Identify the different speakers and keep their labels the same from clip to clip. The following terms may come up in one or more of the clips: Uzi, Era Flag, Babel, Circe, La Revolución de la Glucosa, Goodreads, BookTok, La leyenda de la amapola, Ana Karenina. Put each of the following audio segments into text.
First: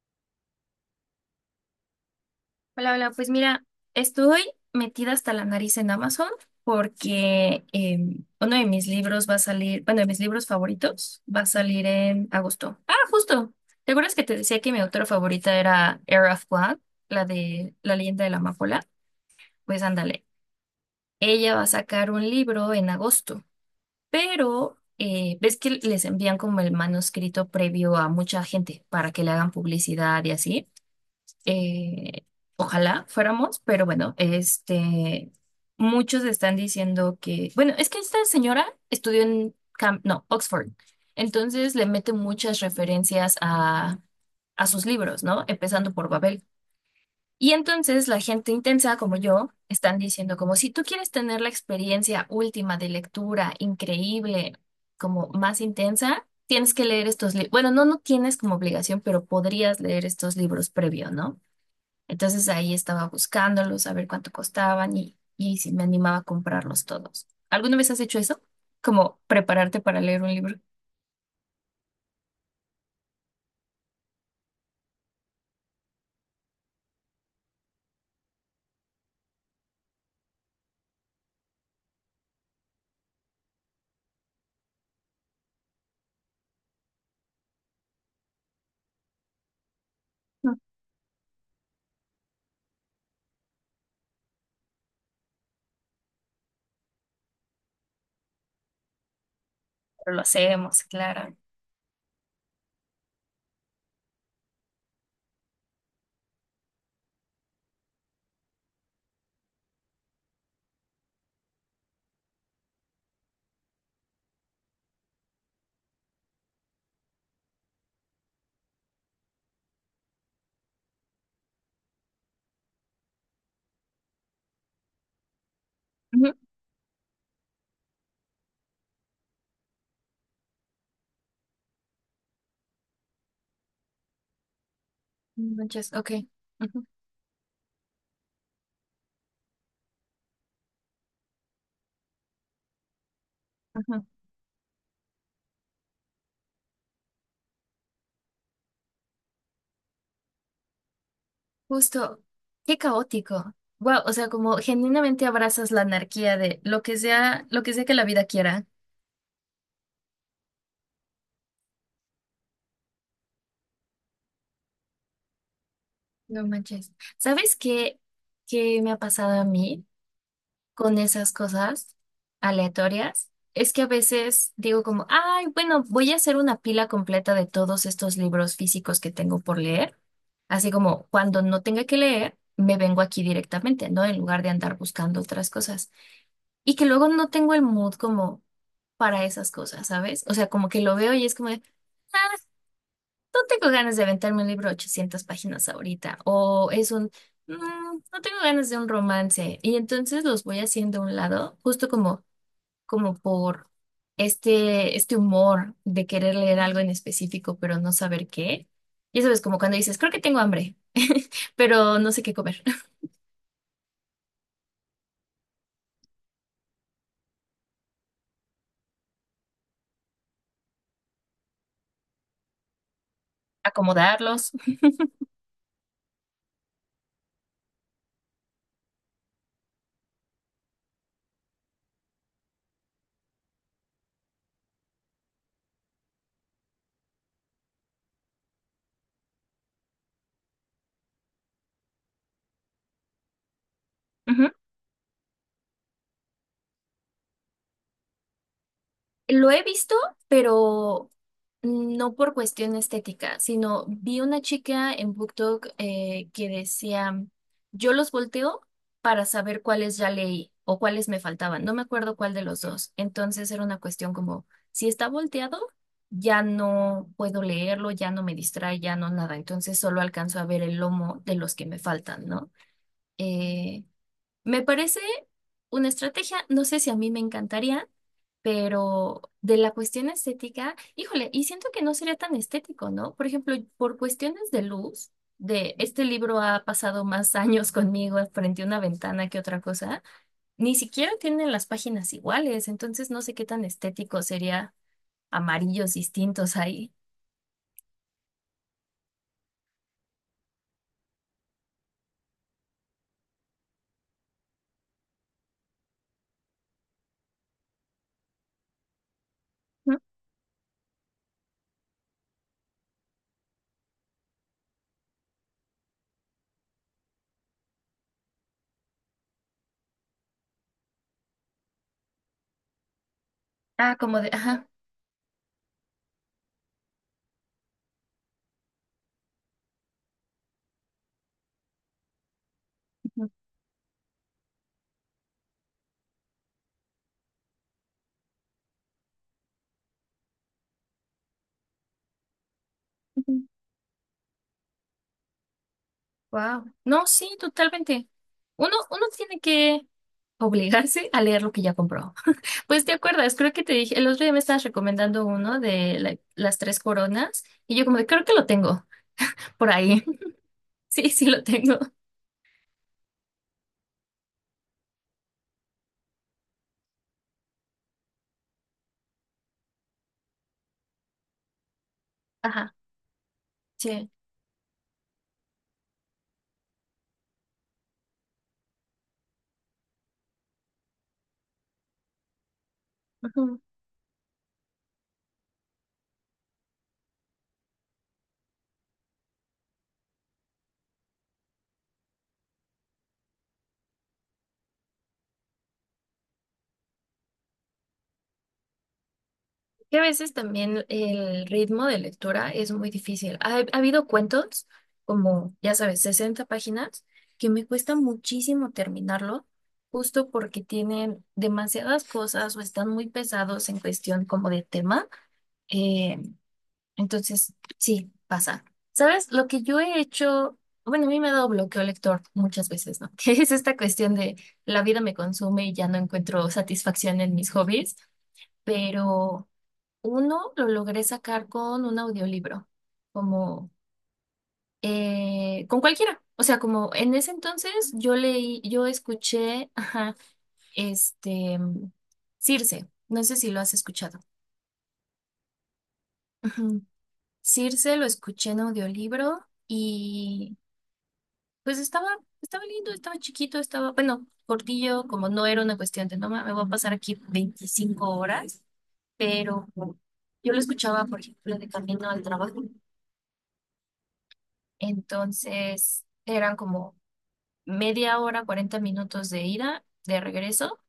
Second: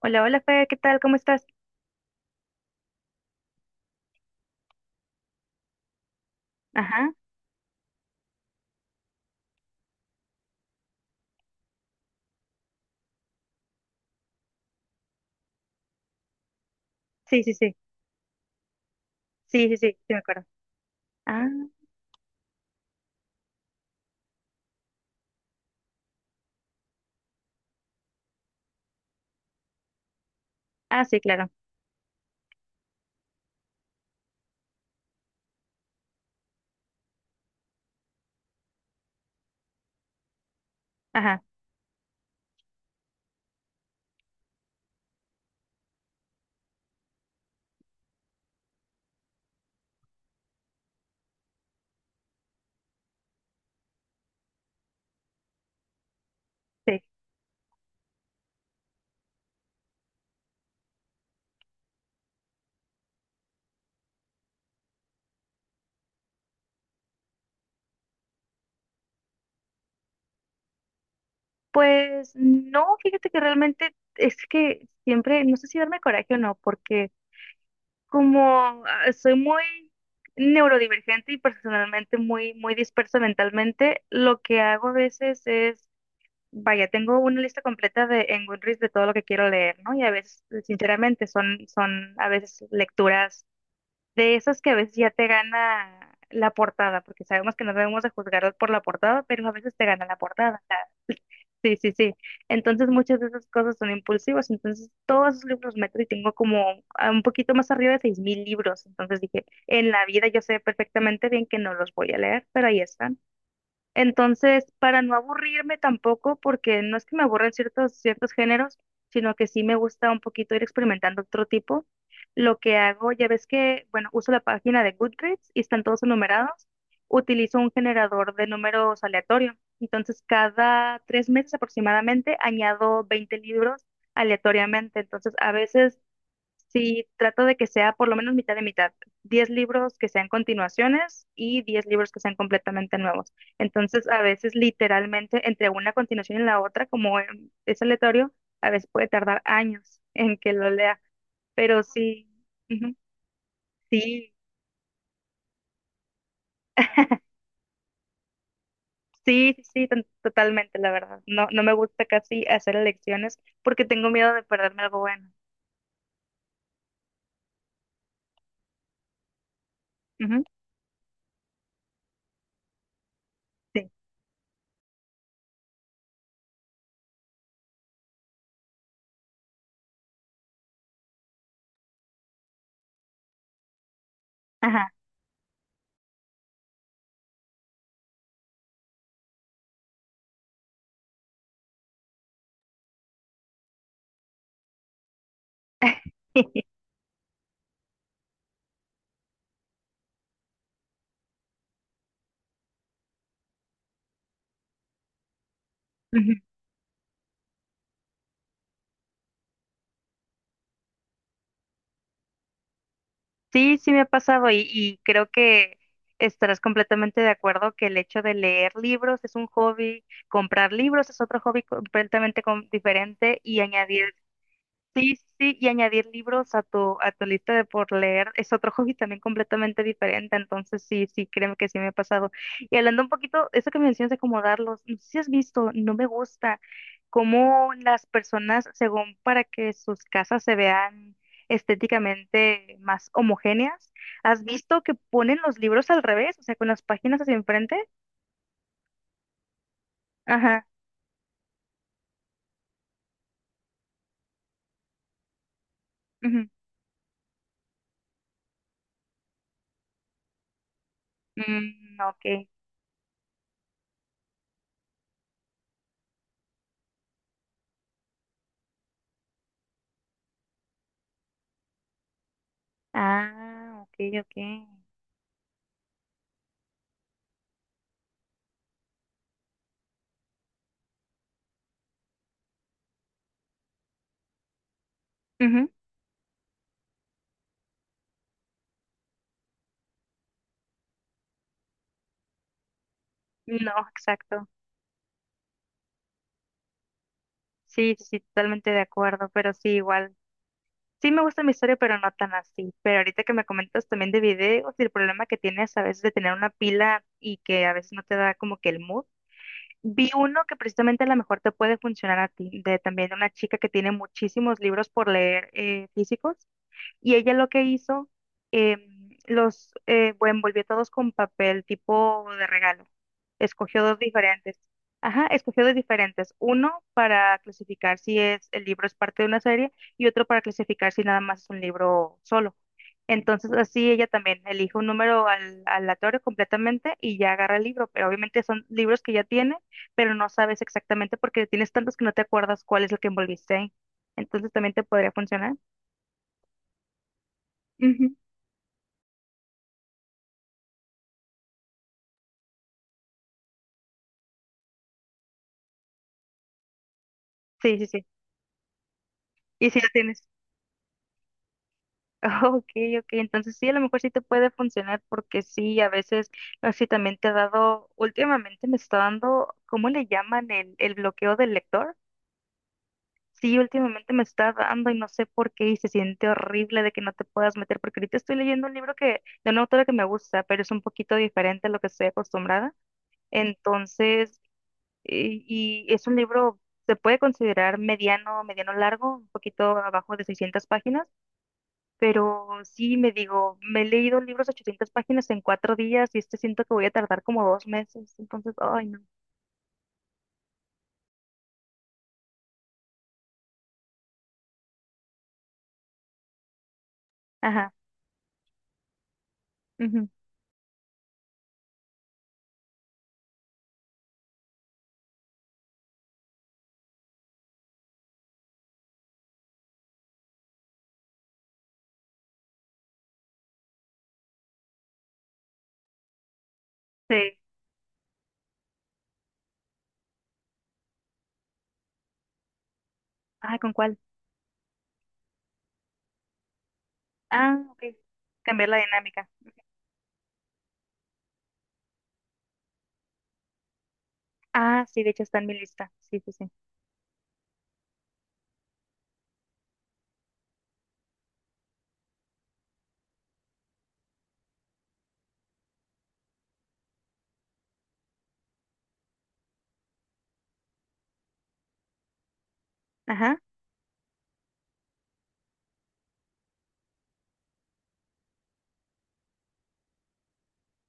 Speaker 1: Hola, hola, Fer, ¿qué tal? ¿Cómo estás?
Speaker 2: Hola, hola, pues mira, estoy metida hasta la nariz en Amazon
Speaker 1: Ajá,
Speaker 2: porque uno de mis libros va a salir, bueno, de mis libros favoritos va a salir en agosto. Ah, justo. ¿Te acuerdas que te decía que mi autora favorita era Era Flag, la
Speaker 1: sí, sí,
Speaker 2: de
Speaker 1: sí,
Speaker 2: La leyenda de la amapola?
Speaker 1: sí, sí,
Speaker 2: Pues
Speaker 1: sí, sí, me
Speaker 2: ándale,
Speaker 1: acuerdo. Ah,
Speaker 2: ella va a sacar un libro en agosto, pero ves que les envían como el manuscrito previo a mucha gente para que le hagan publicidad y así.
Speaker 1: ah, sí, claro.
Speaker 2: Eh, ojalá fuéramos, pero bueno, muchos están diciendo que, bueno, es que esta señora no, Oxford,
Speaker 1: Ajá,
Speaker 2: entonces le mete muchas referencias a sus libros, ¿no? Empezando por Babel. Y entonces la gente intensa como yo están diciendo como si tú quieres tener la experiencia última de lectura increíble, como más intensa, tienes que
Speaker 1: sí.
Speaker 2: leer estos libros. Bueno, no, no tienes como obligación, pero podrías leer estos libros previo, ¿no? Entonces ahí estaba buscándolos, a ver cuánto costaban y si me animaba a comprarlos todos. ¿Alguna vez has hecho eso? Como prepararte para leer un libro.
Speaker 1: Pues no, fíjate que realmente es que siempre, no sé si darme coraje o no, porque como soy muy neurodivergente y personalmente muy, muy dispersa mentalmente, lo que hago a veces es, vaya, tengo una lista completa de en Goodreads de todo lo que quiero leer, ¿no? Y a veces,
Speaker 2: No.
Speaker 1: sinceramente, son a veces lecturas de esas que a veces ya te gana la portada, porque sabemos que no debemos de juzgarlos por la portada, pero a veces te gana
Speaker 2: Pero
Speaker 1: la
Speaker 2: lo
Speaker 1: portada.
Speaker 2: hacemos, claro.
Speaker 1: Sí, sí, sí. Entonces muchas de esas cosas son impulsivas. Entonces todos esos libros meto y tengo como a un poquito más arriba de 6,000 libros. Entonces dije, en la vida yo sé perfectamente bien que no los voy a leer, pero ahí están. Entonces, para no aburrirme tampoco, porque no es que me aburren ciertos géneros, sino que sí me gusta un poquito ir experimentando otro tipo, lo que hago, ya ves que, bueno, uso la página de Goodreads y están todos
Speaker 2: Ujú.
Speaker 1: enumerados, utilizo un generador de números aleatorio. Entonces, cada 3 meses aproximadamente añado 20 libros aleatoriamente. Entonces, a
Speaker 2: Muchas,
Speaker 1: veces
Speaker 2: ok. Ujú,
Speaker 1: sí, trato de que sea por lo menos mitad de mitad. 10 libros que sean continuaciones y 10 libros que sean completamente nuevos.
Speaker 2: ujú.
Speaker 1: Entonces, a veces literalmente entre una continuación y la otra, como es aleatorio, a veces puede tardar años en que lo lea. Pero
Speaker 2: Justo,
Speaker 1: sí,
Speaker 2: qué
Speaker 1: ujú,
Speaker 2: caótico. Wow, o sea,
Speaker 1: sí,
Speaker 2: como genuinamente abrazas la anarquía de lo que sea que la vida quiera.
Speaker 1: sí, sí, sí, totalmente, la verdad. No, no me gusta casi hacer elecciones porque tengo miedo de perderme algo bueno.
Speaker 2: No manches. ¿Sabes qué, qué me ha pasado a mí?
Speaker 1: Ujú,
Speaker 2: Con esas cosas aleatorias es que a
Speaker 1: sí,
Speaker 2: veces digo como, ay, bueno, voy a hacer una pila completa de todos estos libros físicos que tengo por leer. Así como cuando no tenga que leer, me vengo aquí directamente, ¿no? En lugar de andar
Speaker 1: ajá.
Speaker 2: buscando otras cosas. Y que luego no tengo el mood como para esas cosas, ¿sabes? O sea, como que lo veo y es como de, "Ah, no tengo ganas de aventarme un libro de 800 páginas ahorita, o es un, "Mm, no tengo ganas de un romance, y entonces los voy haciendo a un lado, justo como, como por este humor de querer
Speaker 1: Ujú.
Speaker 2: leer algo en específico, pero no saber qué. Ya sabes, como cuando dices, creo que tengo hambre, pero no sé qué comer.
Speaker 1: Sí, sí me ha pasado y creo que estarás completamente de acuerdo que el hecho de leer libros es un hobby, comprar libros es otro hobby completamente diferente y añadir
Speaker 2: Acomodarlos.
Speaker 1: sí, sí, sí, y añadir libros a tu lista de por leer es otro hobby también completamente diferente, entonces sí, sí, créeme que sí me ha pasado. Y hablando un poquito, eso que mencionas de acomodarlos, no sé si has visto, no me gusta cómo las personas, según para que sus casas se vean estéticamente más homogéneas, ¿has
Speaker 2: Ujú.
Speaker 1: visto que ponen los libros al revés, o sea, con las páginas hacia enfrente?
Speaker 2: Lo he visto,
Speaker 1: Ajá,
Speaker 2: pero no por cuestión estética, sino vi una chica en BookTok
Speaker 1: ujú.
Speaker 2: que decía, yo los volteo para saber cuáles ya leí o cuáles me faltaban. No me
Speaker 1: Mm,
Speaker 2: acuerdo cuál de
Speaker 1: ok.
Speaker 2: los dos. Entonces era una cuestión como, si está volteado, ya no puedo leerlo, ya no me distrae, ya no nada. Entonces solo alcanzo a ver el lomo de los que me faltan, ¿no?
Speaker 1: Ah,
Speaker 2: Eh,
Speaker 1: ok, ok.
Speaker 2: me parece una estrategia, no sé si a mí me encantaría pero de la cuestión estética, híjole, y siento que no sería tan estético, ¿no? Por ejemplo, por cuestiones de luz,
Speaker 1: Ujú.
Speaker 2: de este libro ha pasado más años conmigo frente a una ventana que otra cosa, ni siquiera tienen las páginas iguales, entonces no sé qué tan
Speaker 1: No,
Speaker 2: estético
Speaker 1: exacto.
Speaker 2: sería amarillos distintos ahí.
Speaker 1: Sí, sí, totalmente de acuerdo, pero sí, igual. Sí me gusta mi historia, pero no tan así. Pero ahorita que me comentas también de videos y el problema que tienes a veces de tener una pila y que a veces no te da como que el mood.
Speaker 2: ¿Mm?
Speaker 1: Vi uno que precisamente a lo mejor te puede funcionar a ti, de también una chica que tiene muchísimos libros por leer físicos y ella lo que hizo, los bueno, envolvió todos con papel tipo de regalo. Escogió
Speaker 2: Ah,
Speaker 1: dos
Speaker 2: como de,
Speaker 1: diferentes.
Speaker 2: ajá.
Speaker 1: Ajá, escogió dos diferentes. Uno para clasificar si es el libro es parte de una serie y otro para clasificar si nada más es un libro solo. Entonces así ella también elige un número aleatorio completamente y ya agarra el libro. Pero obviamente son libros que ya tiene, pero no sabes exactamente porque tienes tantos que no te acuerdas cuál es el que envolviste ahí. Entonces también te podría funcionar.
Speaker 2: Wow. No, sí, totalmente.
Speaker 1: Ujú.
Speaker 2: Uno tiene que obligarse a leer lo que ya compró. Pues te acuerdas, creo que te dije, el otro día me estabas recomendando uno de las 3 coronas y
Speaker 1: Sí,
Speaker 2: yo
Speaker 1: sí,
Speaker 2: como de,
Speaker 1: sí.
Speaker 2: creo que lo tengo
Speaker 1: Y
Speaker 2: por
Speaker 1: si la
Speaker 2: ahí.
Speaker 1: tienes.
Speaker 2: Sí, sí lo tengo.
Speaker 1: Ok, ok. Entonces sí, a lo mejor sí te puede funcionar porque sí, a veces, no sé si también te ha dado, últimamente me está dando, ¿cómo le llaman el bloqueo del lector?
Speaker 2: Ajá,
Speaker 1: Sí,
Speaker 2: sí.
Speaker 1: últimamente me está dando y no sé por qué y se siente horrible de que no te puedas meter porque ahorita estoy leyendo un libro que, de una autora que me gusta, pero es un poquito diferente a lo que estoy acostumbrada.
Speaker 2: Ujú.
Speaker 1: Entonces, y es un libro, se puede considerar mediano, mediano largo, un poquito abajo de 600 páginas. Pero sí, me digo, me he leído libros de 800 páginas en 4 días y este siento que voy a tardar como 2 meses. Entonces, ay, no.
Speaker 2: Que a veces también el ritmo de lectura es muy difícil. Ha habido cuentos, como ya sabes, 60 páginas, que me
Speaker 1: Ajá,
Speaker 2: cuesta muchísimo terminarlo,
Speaker 1: ujú,
Speaker 2: justo porque tienen demasiadas cosas o están muy pesados en cuestión como de tema. eh, Entonces, sí, pasa. ¿Sabes? Lo que yo he hecho, bueno, a mí me ha dado bloqueo lector muchas veces, ¿no? Que es esta cuestión de la vida me consume y ya no encuentro satisfacción en
Speaker 1: sí.
Speaker 2: mis hobbies, pero uno lo logré sacar con un audiolibro,
Speaker 1: Ah,
Speaker 2: como
Speaker 1: ¿con cuál?
Speaker 2: con cualquiera. O sea, como en ese
Speaker 1: Ah, ok.
Speaker 2: entonces yo leí,
Speaker 1: Cambiar la
Speaker 2: yo
Speaker 1: dinámica.
Speaker 2: escuché, ajá, este, Circe, no sé si lo has escuchado.
Speaker 1: Ah, sí, de hecho está en mi lista. Sí, sí, sí.
Speaker 2: Ujú. Circe lo escuché en audiolibro. Y pues estaba lindo, estaba chiquito, estaba, bueno, cortillo, como no era una cuestión de, no, me voy a pasar aquí 25 horas, pero yo lo escuchaba, por ejemplo, de camino al trabajo.
Speaker 1: Ajá.
Speaker 2: Entonces, eran como media hora, 40 minutos de ida, de regreso,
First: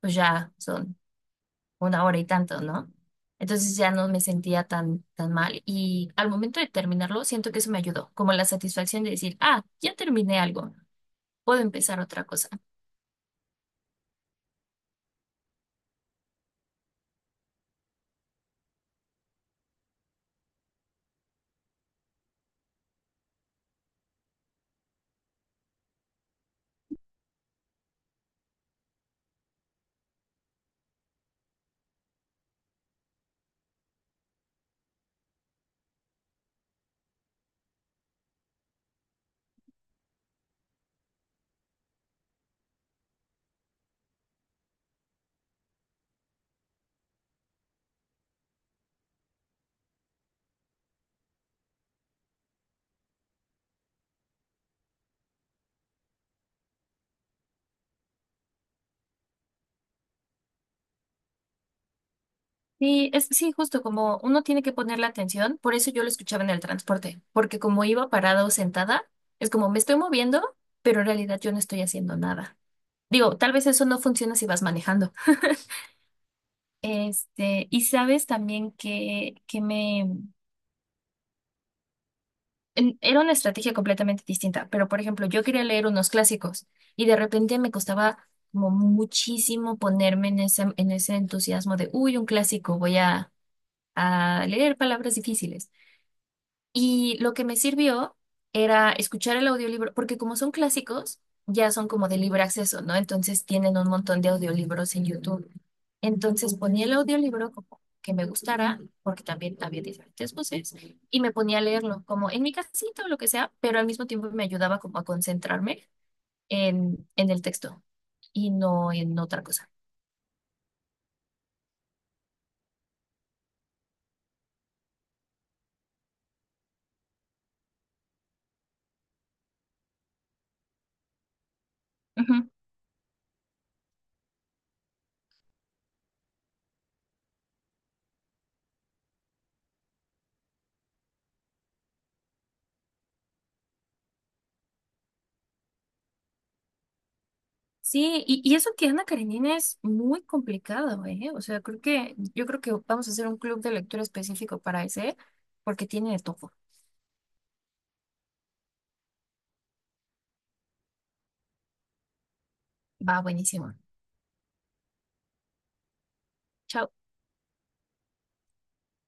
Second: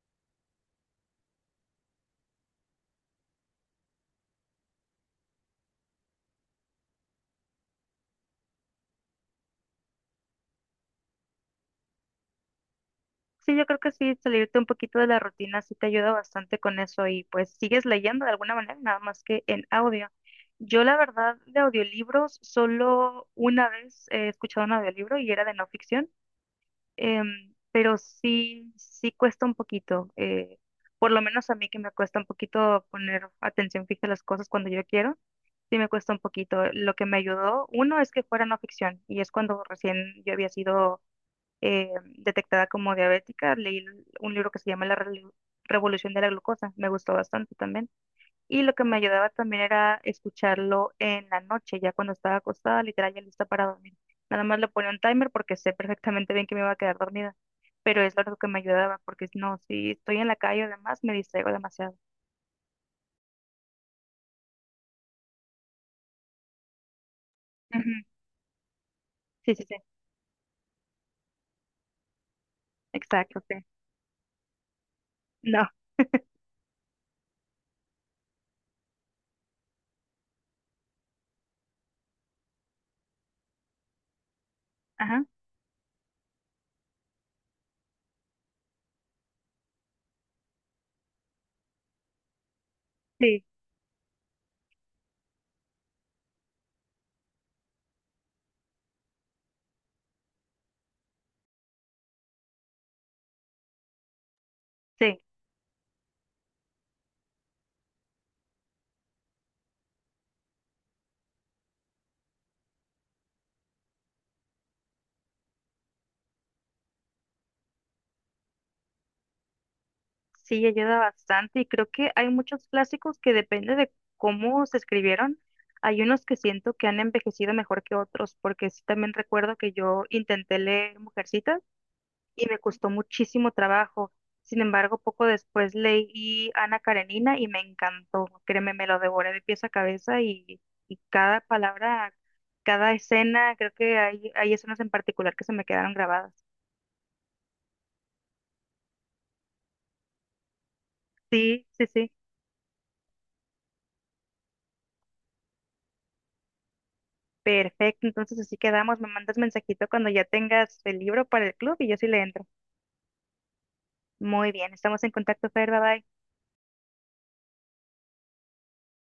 Speaker 2: pues ya son una hora y tanto, ¿no? Entonces ya no me sentía tan, tan mal. Y al momento de terminarlo, siento que eso me ayudó, como la satisfacción de decir, ah, ya terminé algo, puedo empezar otra cosa.
Speaker 1: Sí, yo creo que sí, salirte un poquito de la rutina sí te ayuda bastante con eso y pues sigues leyendo de alguna manera, nada más que en audio. Yo la verdad de audiolibros, solo una vez he escuchado un audiolibro y era de no ficción. Pero sí, sí cuesta un poquito. Por lo menos a mí que me cuesta un poquito poner atención fija a las cosas cuando yo quiero, sí me cuesta un poquito. Lo que me ayudó, uno, es que fuera no ficción, y es cuando recién yo había sido eh, detectada como diabética, leí un libro que se llama Revolución de la Glucosa, me gustó bastante también. Y lo que me ayudaba también era escucharlo en la noche, ya cuando estaba acostada, literal, ya lista para dormir. Nada más le ponía un timer porque sé perfectamente bien que me iba a quedar dormida, pero es lo que me ayudaba, porque no, si estoy en la calle o demás, me distraigo demasiado.
Speaker 2: Sí, es, sí, justo como uno tiene que poner la atención, por eso yo lo escuchaba en el transporte, porque como
Speaker 1: Ujú,
Speaker 2: iba parada o sentada, es
Speaker 1: sí, sí,
Speaker 2: como
Speaker 1: sí,
Speaker 2: me estoy moviendo, pero en realidad yo no estoy haciendo nada. Digo,
Speaker 1: exacto,
Speaker 2: tal
Speaker 1: sí.
Speaker 2: vez eso no funciona si vas manejando.
Speaker 1: No,
Speaker 2: Este, y sabes también que me... Era una estrategia completamente distinta, pero por
Speaker 1: ajá,
Speaker 2: ejemplo, yo quería leer unos clásicos y de repente me costaba como muchísimo ponerme en en ese entusiasmo de, uy, un clásico,
Speaker 1: sí,
Speaker 2: a leer palabras difíciles. Y lo que me sirvió era escuchar el audiolibro, porque como son clásicos, ya son como de libre acceso, ¿no? Entonces tienen un montón de audiolibros en
Speaker 1: sí,
Speaker 2: YouTube. Entonces ponía el audiolibro como que me gustara, porque también había diferentes voces, y me ponía a leerlo como en mi casita o lo que sea, pero al mismo tiempo me ayudaba como a concentrarme en el texto y no en otra cosa.
Speaker 1: sí, ayuda bastante y creo que hay muchos clásicos que depende de cómo se escribieron. Hay unos que siento que han envejecido mejor que otros, porque sí también recuerdo que yo intenté leer Mujercitas y me costó muchísimo trabajo. Sin embargo, poco después leí Ana Karenina y me encantó. Créeme, me lo devoré de pies a cabeza y cada palabra, cada escena, creo que hay escenas en particular que se me quedaron grabadas.
Speaker 2: Sí, y eso que Ana Karenina es muy complicado, ¿eh? O sea,
Speaker 1: Sí,
Speaker 2: creo
Speaker 1: sí, sí.
Speaker 2: que, yo creo que vamos a hacer un club de lectura específico para ese, porque tiene de todo.
Speaker 1: Perfecto, entonces así quedamos. Me mandas mensajito cuando ya tengas el libro para el club y yo sí le entro.
Speaker 2: Va buenísimo.
Speaker 1: Muy bien, estamos en contacto, Fer, bye bye.
Speaker 2: Chao.